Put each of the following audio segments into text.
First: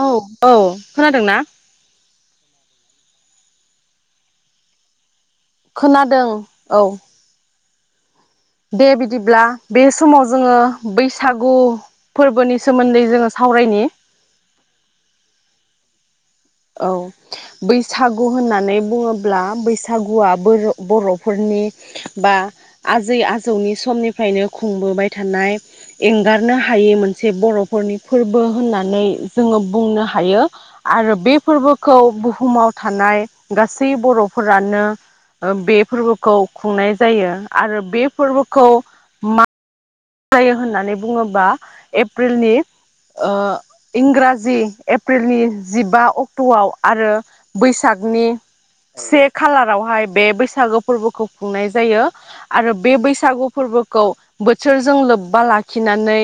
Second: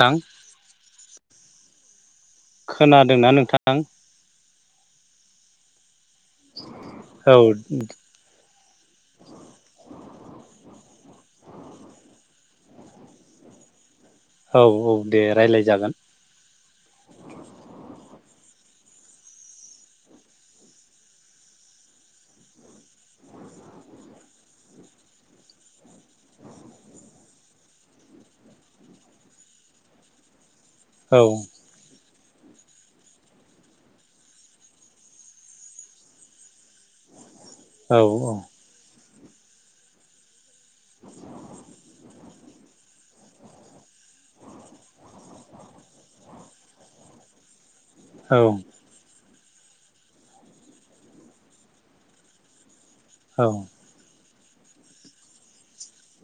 थां औ औ खोनादोंना? खोनादोंना नोंथां? खोनादों औ । [inaudible] दे बिदिब्ला बे समाव जोङो बैसागु फोरबोनि सोमोन्दै जोङो सावरायनि औ औ दे रायलाय जागोन । औ बैसागु होनना नै बुङोब्ला बैसागुआ बोर बर'फोरनि बा आजै आजौनि समनिफ्रायनो खुंबोबाय थानाय एंगारनो हायि मोनसे बर'फोरनि फोरबो होननानै जोङो बुंनो हायो । आरो औ बि [unintelligible] बुहुमाव थानाय गासै बर'फोरानो ओ बे फोरबोखौ खुंनाय जायो । आरो औ बे फोरबोखौ मा [unintelligible] होननानै बुङोबा ए प्रिलनि ओ इंराजि एप्रिलनि जिबा अक्ट'आव आरो बैसाग नि औ से खालारावहाय बे बैसागो फोरबोखौ खुंनाय जायो आरो बे बैसागु फोरबोखौ सोरजों लोब्बा लाखिनानै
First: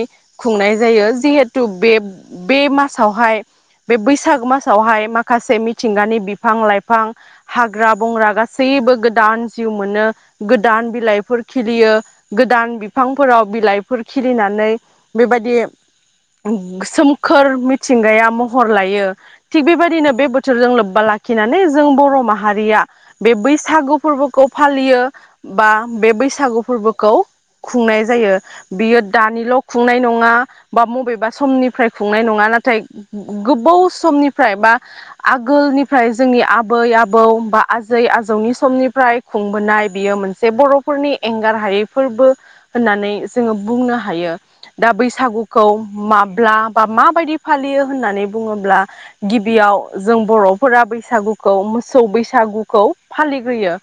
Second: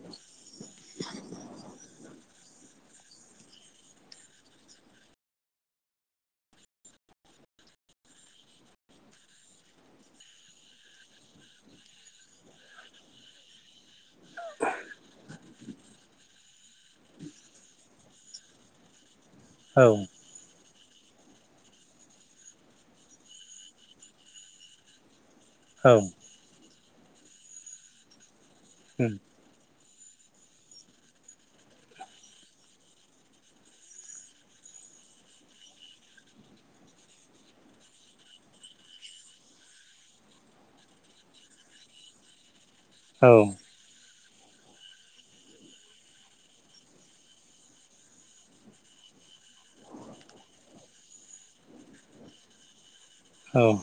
खुंनाय जायो जिहेथु बे बे मासावहाय बे बैसाग मासावहाय माखासे मिथिंगानि बिफां लाइफां हाग्रा बंग्रा गासैबो गोदान जिउ मोनो गोदान बिलाइफोर खिलियो गोदान बि बिफांफोराव बिलाइफोर खिलिनानै बेबायदि सोमखोर मिथिंगाया महर लायो । थिग औ बेबायदिनो बे बोथोरजों लोब बा लाखिनानै जों बर' माहारिया बे बैसागु फोरबोखौ फालियो बा औ उम औ बे बैसागु फोरबो खौ खुंनाय जायो । बियो दानिल' खुंनाय नङा बा बबेबा समनिफ्राय खुंनाय नङा नाथाय गोबाव समनिफ्राय बा आगोलनिफ्राय जोंनि आबै आबौ बा आजै आजौनि समनिफ्राय खुंबोनाय बियो मोनसे बर'फोरनि एंगार हायै फोरबो होननानै जोङो बुंनो हायो । दा बैसागुखौ माब्ला बा माबायदि फालियो होननानै बुङोब्ला गिबियाव जों बर'फोरा बैसागुखौ मोसौ बैसागुखौ औ फालिग्रोयो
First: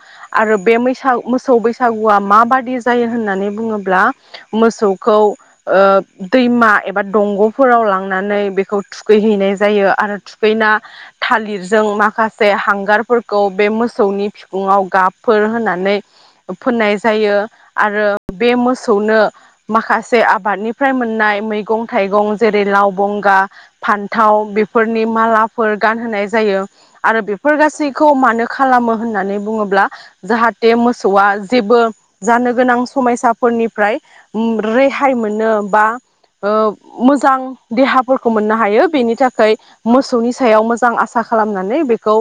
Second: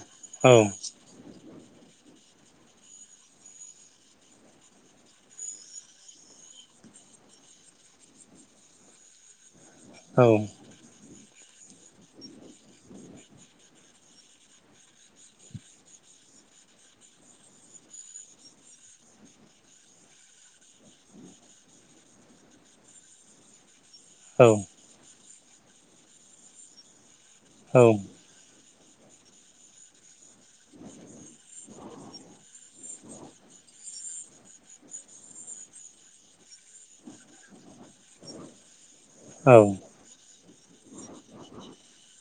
आरो बे मैसा मोसौ बैस बैसागुआ माबादि जायो होननानै बुङोब्ला मोसौखौ दैमा एबा दंगफोराव लांनानै बेखौ थुैखैहैनाय ज जायो औ आरो उम थुखैना थालिरजों माखासे हांगारफोरखौ बे मोसौनि बिखुङाव गाबफोर होनानै फोननाय जायो आरो। बे मोसौनो, माखासे आबादनिफ्राय मोननाय मैगं थाइगं जेरै लाव बंगा फान्थाव औ बेफोरनि माला फोर गानहाय जायो आरो बे फोर औ गासैखौ मानो खालामो होननानै बुङोब्ला? जाहाथे मोसौआ जेबो जानो गोनां समयसाफोरनिफ्राय रेहाय मोनो बा मोजां देहाफोरखौ मोननो हायो। बेनि औ थाखाय मोसौनि सायाव मोजां आसा खालामनानै बेखौ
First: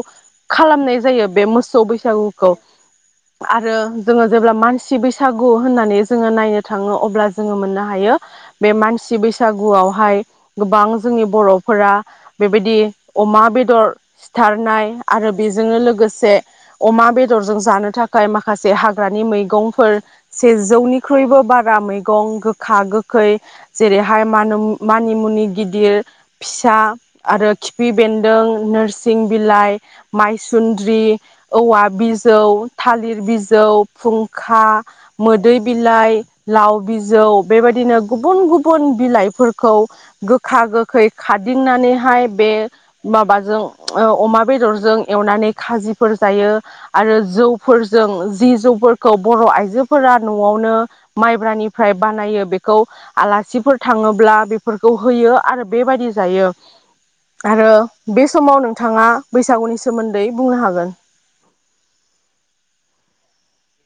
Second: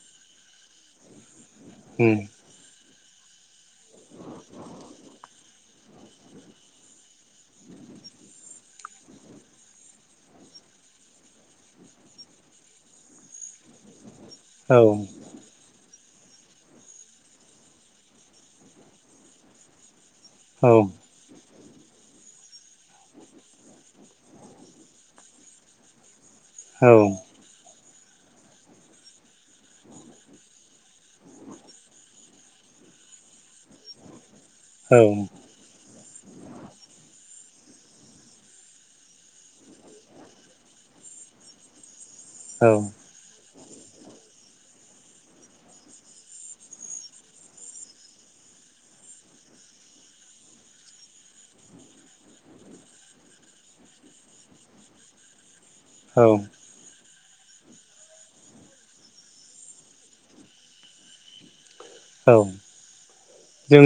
खालामनाय जायो बे मो सौ बैसागुखौ आरो जोङो जेब्ला मानसि बैसागु गु होननानै जोङो नायनो थाङो। अब्ला जोङो मोननो हायो बे मानसि बैसागुआवहाय गोबां जोंनि बर'फोरा बेबायदि अमा बेदर बुथारनाय आरो बेजोंनो लोगोसे से अमा बेदरजों जानो थाखाय माखासे हाग्रानि मैगंफोर से जौनिख्रुइबो बार बारा मैगं गोखा गोखै जेरैहाय मान' मानि मुनि गिदिर। फिसा आरो खिफि बेन्दों, नोरसिं बिलाइ, माइसुन्द्रि, औवा बिजौ, थालिर बिजौ, फुं खा बिलाइ लाव बिजौ बेबायदिनो गुबुन गुबुन बिलाइफोरखौ गोखा गोखै खादिंनानैहाय बे औ माबाजों अमा बेदरजों एवनानै खाजिफोर जायो आरो, जौफोरजों जि जौफोरखौ बर आइजो फोरा नआवनो माइब्रानिफ्राय बानायो बेखौ आलासिफोर थाङोब्ला बेफोरखौ होयो। आरो बेबायदि जायो। आरो बे समाव नोंथाङा बैसागुनि सोमोन्दै बुंनो हागोन। औ जों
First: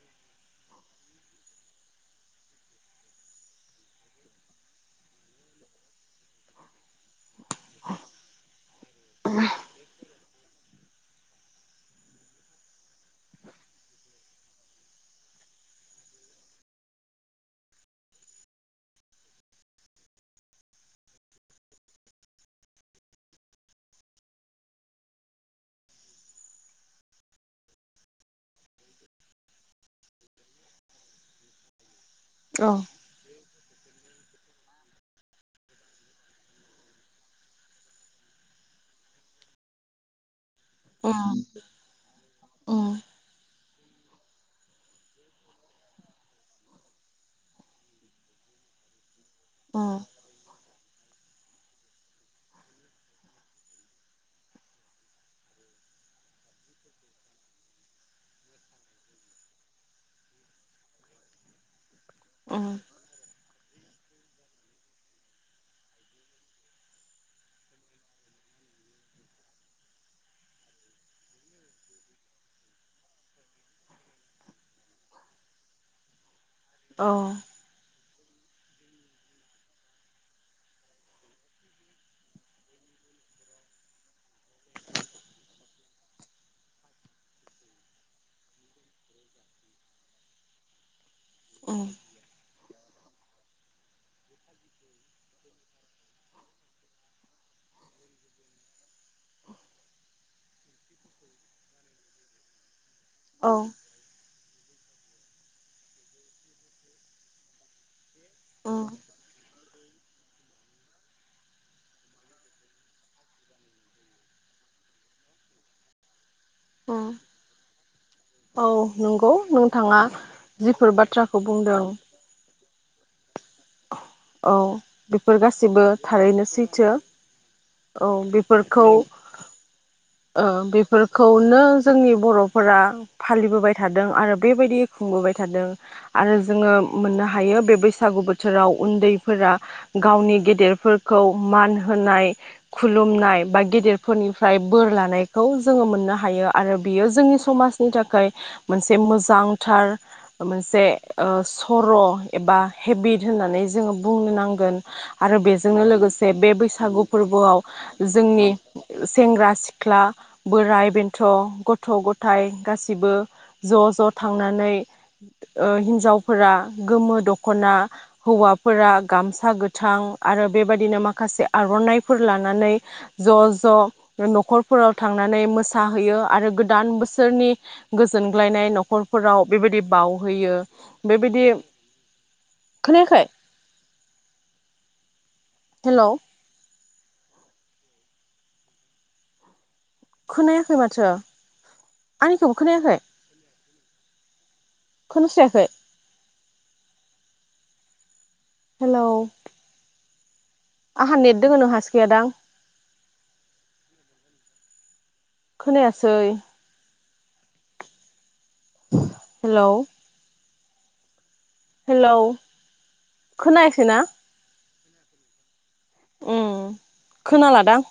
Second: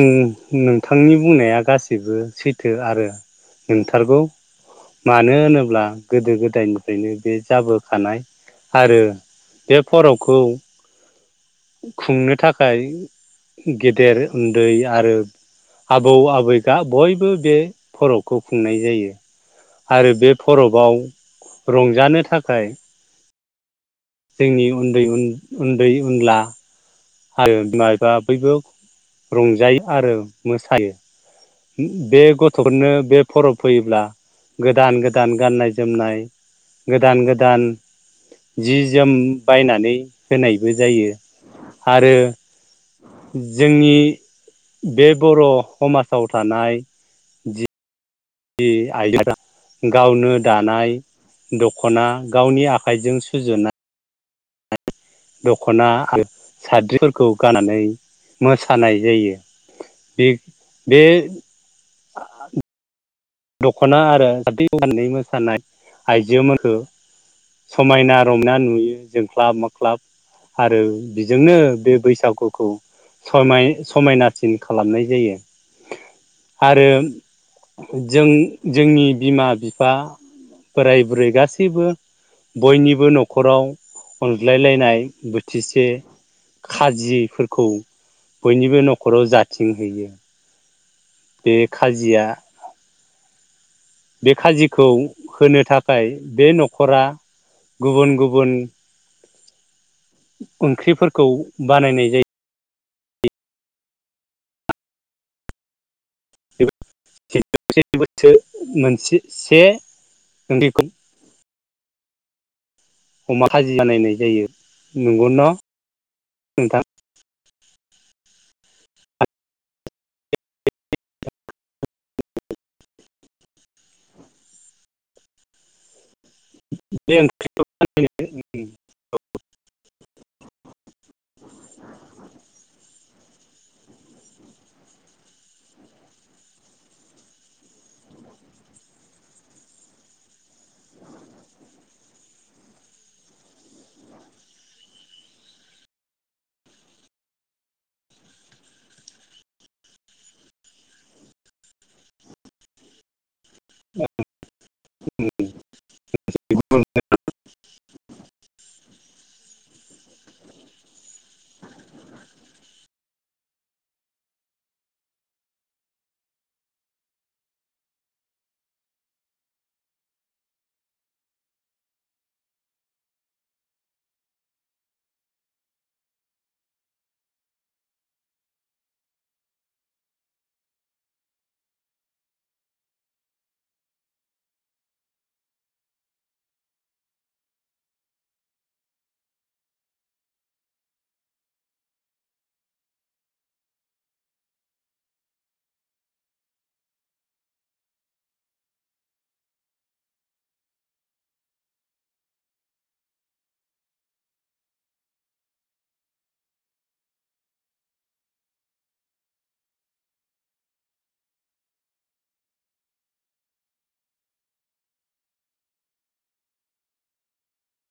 नोंथांनि बुंनाया गासैबो सैथो आरो नंथारगौ मानो होनोब्ला गोदो गोदायनिफ्रायनो बे जाबोखानाय आरो बे फर खौ खुंनो थाखाय गेदेर उन्दै आरो आबौ आबैगा बयबो बे फरबखौ खुंनाय जायो, आरो बे फबआव रंजानो थाखाय जोंनि उन्दै उन्दै उनला हायो बिमबा बयबो रंजायो आरो मोसायो। - [inaudible] बे औ गथफोरनो बे फरब [unintelligible] फैयोब्ला गोदान गोदान गाननाय जोमनाय, गोदान गोदान जि जोम बायनानै होनायबो जायो उम आरो जोंनि बे बर समाज फोसाव थानाय जि बे आय [unintelligible] उम गावनो दानाय दखना गावनि आखाइजों सुजुनाय दखना आरो साद्रिफोरखौ गाननानै मोसानाय जायो बे बे उम दखना आरो हदैननै [unintelligible] मोसानाय आइजोख समायना रंना नुयो जोंख्लाब माख्लाब आरो बिजोंनो बे बैसागुखौ सम समायनासिन खालामनाय जायो। आरो औ जों जोंनि बिमा बिफा बोराय बुरै गासैबो बयनिबो नखराव अनज्लायलायनाय बोथिसे खाजिफोरखौ बयनिबो नखराव जाथिंहैयो बे उम खाजिया बे खाजिखौ होनो थाखाय बे नखरा गुबुन गुबुन ओंख्रिफोरखौ बानायनाय जायो। औ [unintelligible] थो उम मोनसे से उन्दैखोब [unintelligible] अमा खाजि बानायनाय जायो नंगौ न नोंथां औ औ नोंगौ नोंथाङा जिफोर बाथ्राखौ बुंदों औ बेफोर गासिबो थारैनो सैथो बे ओंख्रिखौ औ बेफोरखौ फोरखौनो जोंनि बरफोरा फालिबोबाय थादों आरो बेबायदि खुंबोबाय थादों आरो जोङो मोननो हायो बे बैसागु बोथोराव उन्दैफोरा गावनि गेदेरफोरखौ मान होनाय खुलुमनाय बा गेदेरफोरनिफ्राय बोर लानायखौ जोङो मोननो हायो आरो बियो जोंनि समाजनि थाखाय मोनसे मोजांथार मोनसे सर' एबा हेबिट होननानै जोङो बुंनो नांगोन। आरो बे [unintelligible] जोंनो लोगोसे बे बैसागु फोरबोआव जोंनि। ओ सेंग्रा सिख्ला बोराइ बेन्थ' गथ' गथाय गासिबो ज' ज' थांनानै ओ हिन्जावफोरा गोमो दख'ना हौवा फोरा गामसा गोथां आरो बेबायदिनो माखासे आर'नाइफोर लानानै ज' ज' नखरफोराव थांनानै मोसाहैयो आरो गोदान बोसोरनि गोजोनग्लायनाय न'खरफोराव बेबायदि बावहैयो बेबायदि खोनायाखै? हेलौ खोनायाखै माथो आंनिखौबो खोनायाखै खोनास्रायाखै? हेलौ आंहा नेेट दोङो नों हासो गैयादां? खोनायासै। हेलौ। हेलौ खोनायसै ना? ओम खोनालादां।